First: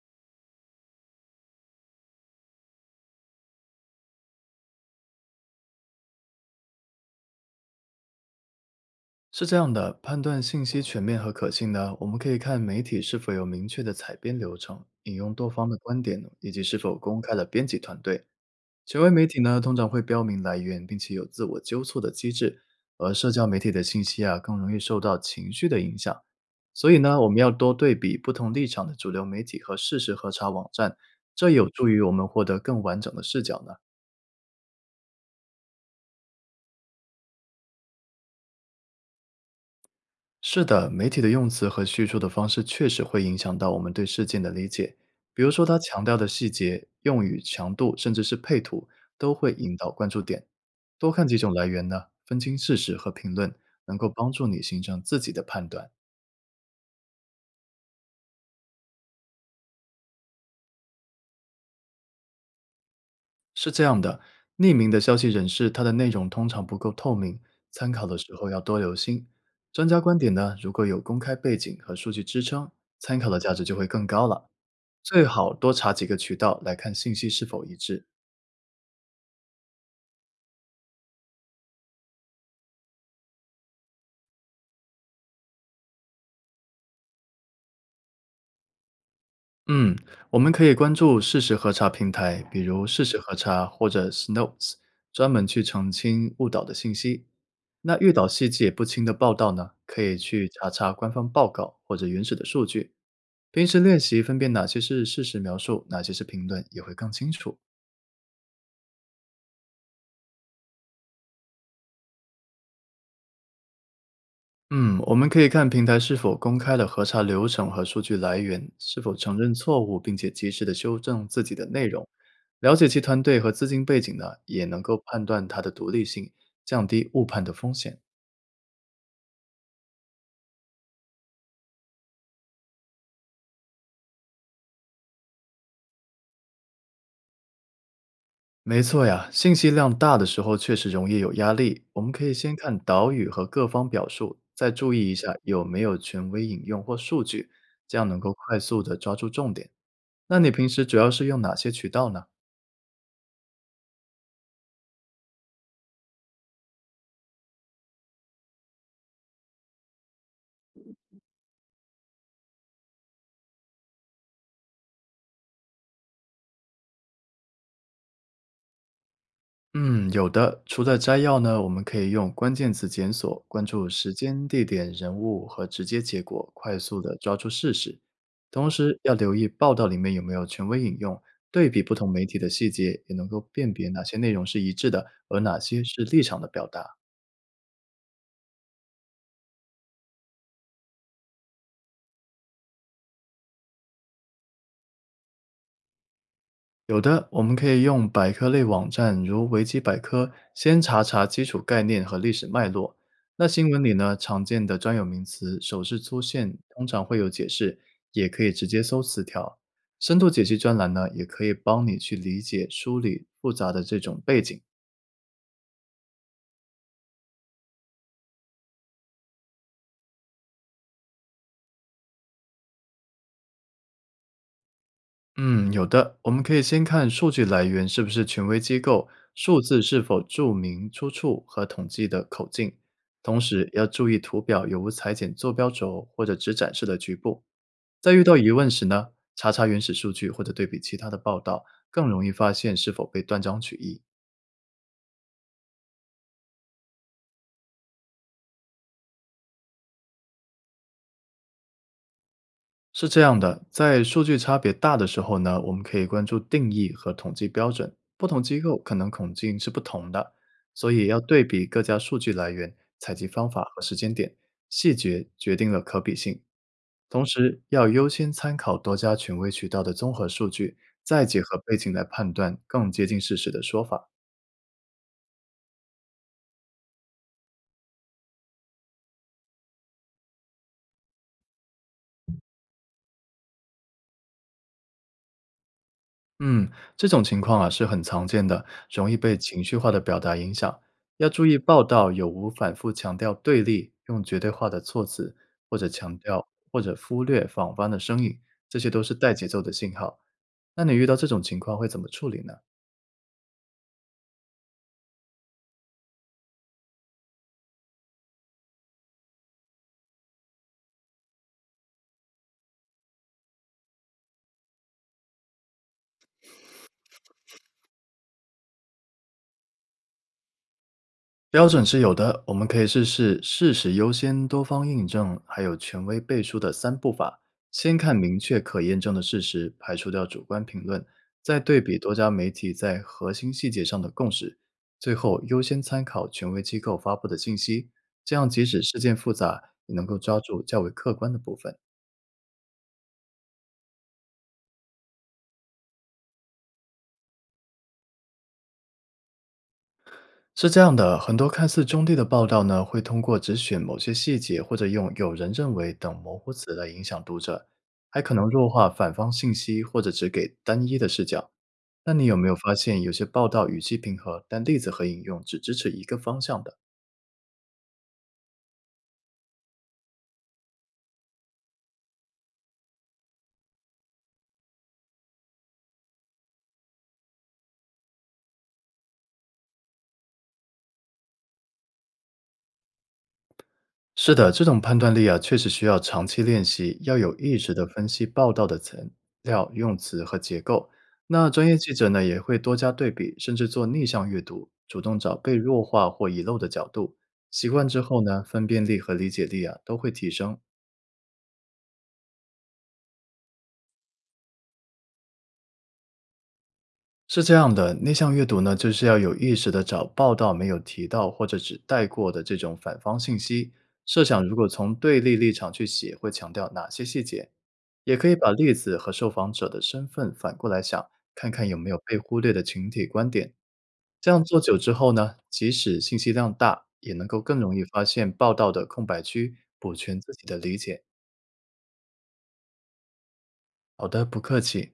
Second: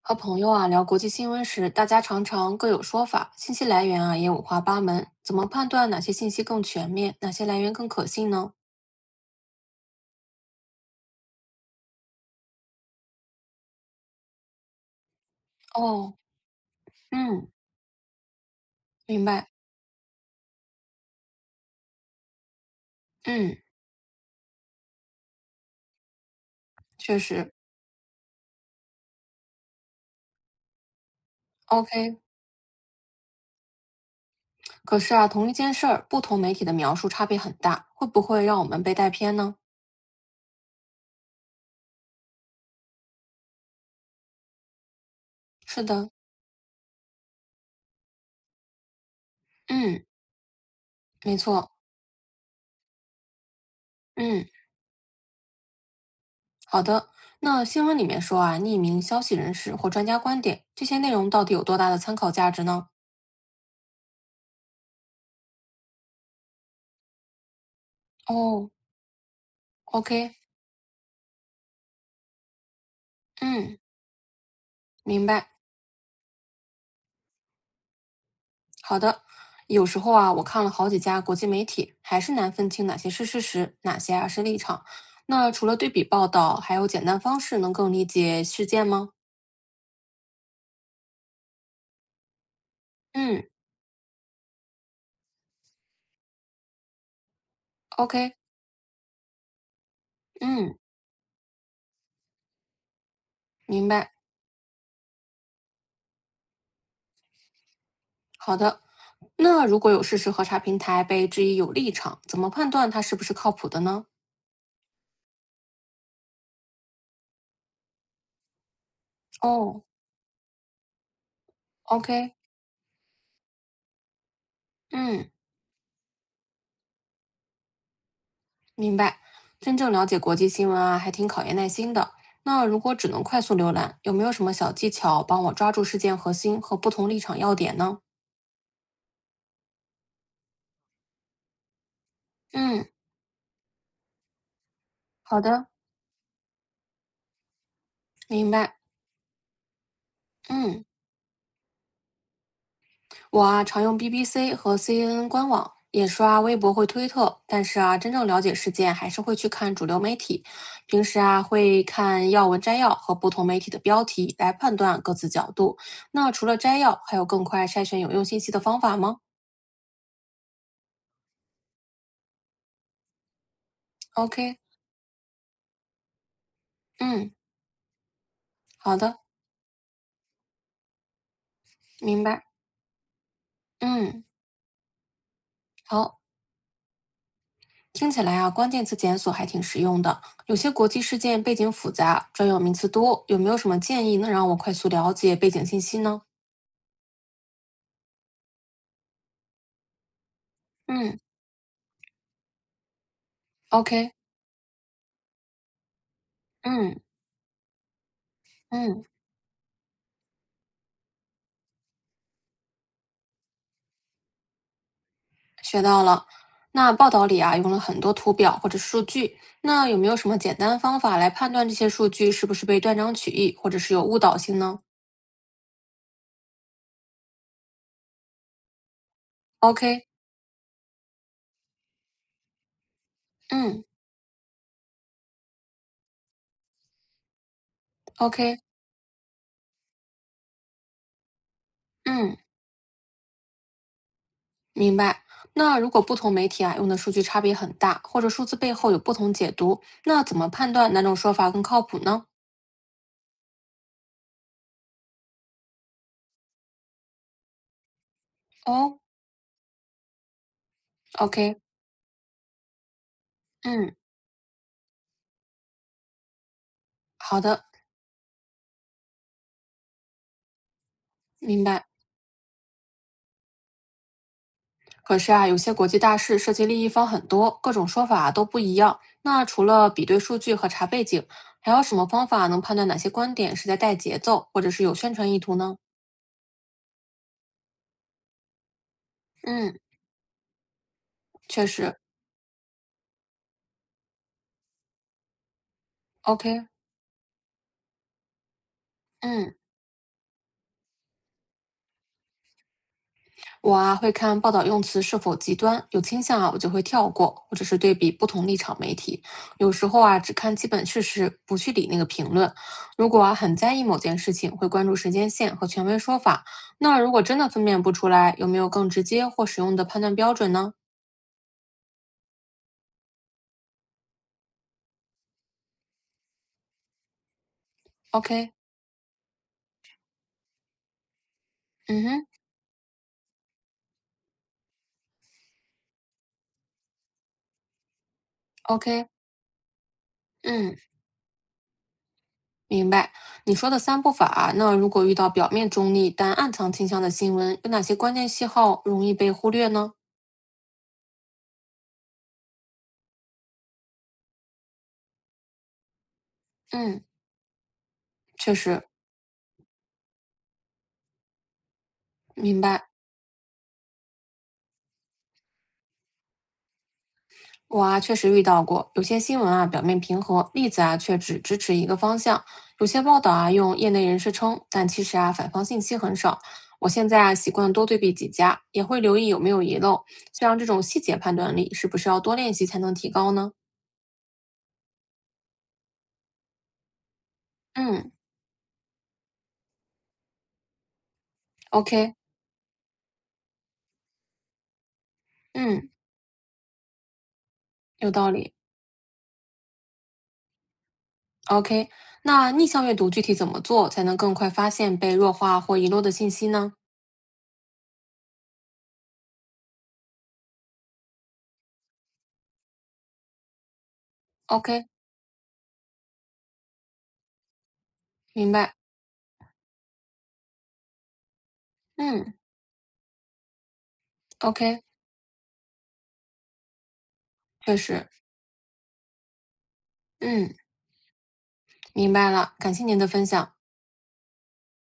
和朋友啊聊国际新闻时，大家常常各有说法，信息来源啊也五花八门。怎么判断哪些信息更全面，哪些来源更可信呢？是这样的，判断信息全面和可信呢，我们可以看媒体是否有明确的采编流程，引用多方的观哦。点，以及是否公开了嗯。编辑团队。权威明媒体白。呢，通常会标明来源，并且有自我纠错的机制，而社交嗯。媒体的信息啊，更容易受到情绪的影响。所以确呢，我们要实多对比不同立场的主流媒体和事实核查网站，这有助于我，OK。们获得更完整的视角呢。可是啊，同一件事儿，不同媒体的描述差别很大，会不会让我们被带偏呢？是的，媒体的用词和叙述的方式确实会影响到我们对事件的理解。比如说，它是强的。调的细节、用语强度，甚至是配图，都会引导嗯。关注点。多看没几种来错。源呢，分清事实和评论，能够帮助嗯。你形成自己的判断。好的。那新闻里面说啊，匿名消息人士或专家观点，这些内容到底有多大的参考价值呢？是这样的，匿名的消息人士，他的内容通常不够透明，参考的时候要哦多留心。专家观点，OK。呢，如果有公开背景和数据支撑，参考的价值就嗯。会更高了。最明白。好多查几个渠道来看信息是否一致。好的。有时候啊，我看了好几家国际媒体，还是难分清哪些是事实，哪些啊是立场。那除了对比报道，还有简单方式能更理解事件吗？嗯，我们可以关注事实核查平台，比如事实核嗯查或者 Snopes，专门去澄清误导的信息。那遇到，OK。细节不清的报道呢，可以去查嗯。查官方报告或者原始的数据。平时明练白。习分辨哪些是事实描述，哪些是评论，也会更清楚。好的。那如果有事实核查平台被质疑有立场，怎么判断它是不是靠谱的呢？嗯，我们可以看平台是否公开了核查流程和数据来源，是否承认错哦误，并且及时的修正自己的内容。，OK。了解其团队和资金背景呢，也能够判嗯。断它的独立性，降低误判的风险。明白。真正了解国际新闻啊，还挺考验耐心的。那如果只能快速浏览，有没有什么小技巧帮我抓住事件核心和不同立场要点呢？没错呀，信息量大的时候确实容易有压力。我们可以先看嗯。导语和各方表述，再注意一下好有的。没有权威引用或数据，这样能够明快白。速的抓住重点。那你平嗯，时主要是用哪些渠道呢？我啊常用 BBC 和 CNN 官网，也刷微博或推特，但是啊，真正了解事件还是会去看主流媒体。平时啊会看要闻摘要和不同媒体的标题来判断各自角度。那除了摘要，还有更快筛选有用信息的方法吗嗯，有的。除了摘要呢，我们可以用关键词检索，关注时间、？OK。地点、人物和直接结果，快速的嗯。抓住事实。同好时要的。留意报道里面有没有权威引用，对比不同明媒体白。的细节，也能够辨别哪些嗯。内容是一致的，而哪些是好。立场的表达。听起来啊，关键词检索还挺实用的。有些国际事件背景复杂，专有名词多，有没有什么建议能让我快速了解背景信息呢？有的，我们可以用百科类网站，如维基百科，先查嗯查基础概念和历史脉络。那新闻里，OK。呢，常见的专有名词、首次出现，通嗯常会有解释，也可以直接搜嗯。词条。深度解析专栏呢，也可以帮你去理解、梳理复杂的这种背景。学到了。那报道里啊，用了很多图表或者数据，那有没有什么简单方法来判断这些数据是不是被断章取义，或者是有误导性呢嗯，有的，我们可以先看数据来源是不是权威机构，数字是？OK。否注明出处和统计的口径，同时嗯要注意图表有无裁剪坐标轴或者只展示了局部。在遇到疑，OK。问时呢，查查原始数据或者对比其他的报道，更容易嗯。发现是否被断章取义。明白。那如果不同媒体啊用的数据差别很大，或者数字背后有不同解读，那怎么判断哪种说法更靠谱呢？是这样的，在数据差别大的时候呢，我们可以关注定义和统计标准，不同机构可哦能统计是不同的，所以要对，OK。比各家数据来源、采集方法和嗯。时间点，细节决定了可比性。同好时，的。要优先参考多家权威渠道的综合数据，再结合明背白。景来判断更接近事实的说法。可是啊，有些国际大事涉及利益方很多，各种说法都不一样。那除了比对数据和查背景，还有什么方法能判断哪些观点是在带节奏，或者是有宣传意图呢？嗯，这种情况啊是很常见的，容易被情嗯。绪化的表达影响。要注意确报实道有无反复强调对立、用绝对化的措辞，或者强调，OK。或者忽略访方的声音，这些都是带节嗯。奏的信号。那你遇到这种情况会怎么处理呢？我啊会看报道用词是否极端，有倾向啊我就会跳过，或者是对比不同立场媒体。有时候啊只看基本事实，不去理那个评论。如果啊很在意某件事情，会关注时间线和权威说法。那如果真的分辨不出来，有没有更直接或实用的判断标准呢标准是有的，我们可以试试事实优先、多方印证，还有权威背书的三步法。先看明？OK。确可验证的事实，排除掉主观评论，再对比嗯多哼家媒体在核心细节上的共识，最后优先参考权威机构发布的信息。这样，即使事，OK。件复杂，也能够抓住嗯。较为客观的部分。明白。你说的三步法啊，那如果遇到表面中立但暗藏倾向的新闻，有哪些关键信号容易被忽略呢？是这样的，很多看似中立的报道呢，会通过只选某些细节，或者用“有人认为”等模糊词来影嗯。响读者，还可能确弱实。化反方信息，或者只给单一的视角。那你有没有明发白。现，有些报道语气平和，但例子和引用只支持一个方向的？我啊，确实遇到过，有些新闻啊表面平和，例子啊却只支持一个方向；有些报道啊用业内人士称，但其实啊反方信息很少。我现在啊习惯多对比几家，也会留意有没有遗漏。像这种细节判断力，是不是要多练习才能提高呢？是的，这种判断力啊，确实需要长期练习，要有意识的分嗯析报道的材料、用词和结构。那专业记者，OK。呢，也会多加对比，甚至做逆向阅读，主动找被弱嗯。化或遗漏的角度。习惯之有后道呢，理。分辨力和理解力啊，都会提升。OK。那逆向阅读具体怎么做才能更快发现被弱化或遗漏的信息呢是这样的，内向阅读呢，就是要有意识的找报道没有提到或者只带过的这种反方信息。设想如果？OK。从对立立场去写，会强调哪些细节？也可以把明例白。子和受访者的身份反过来想，看看有没有被嗯忽略的群体观点。这样做久，OK。之后呢，即使信息量大，也能够更容确易发实。现报道的空白区，补全自己嗯。的理解。明白了。感谢您的分享。好的，不客气。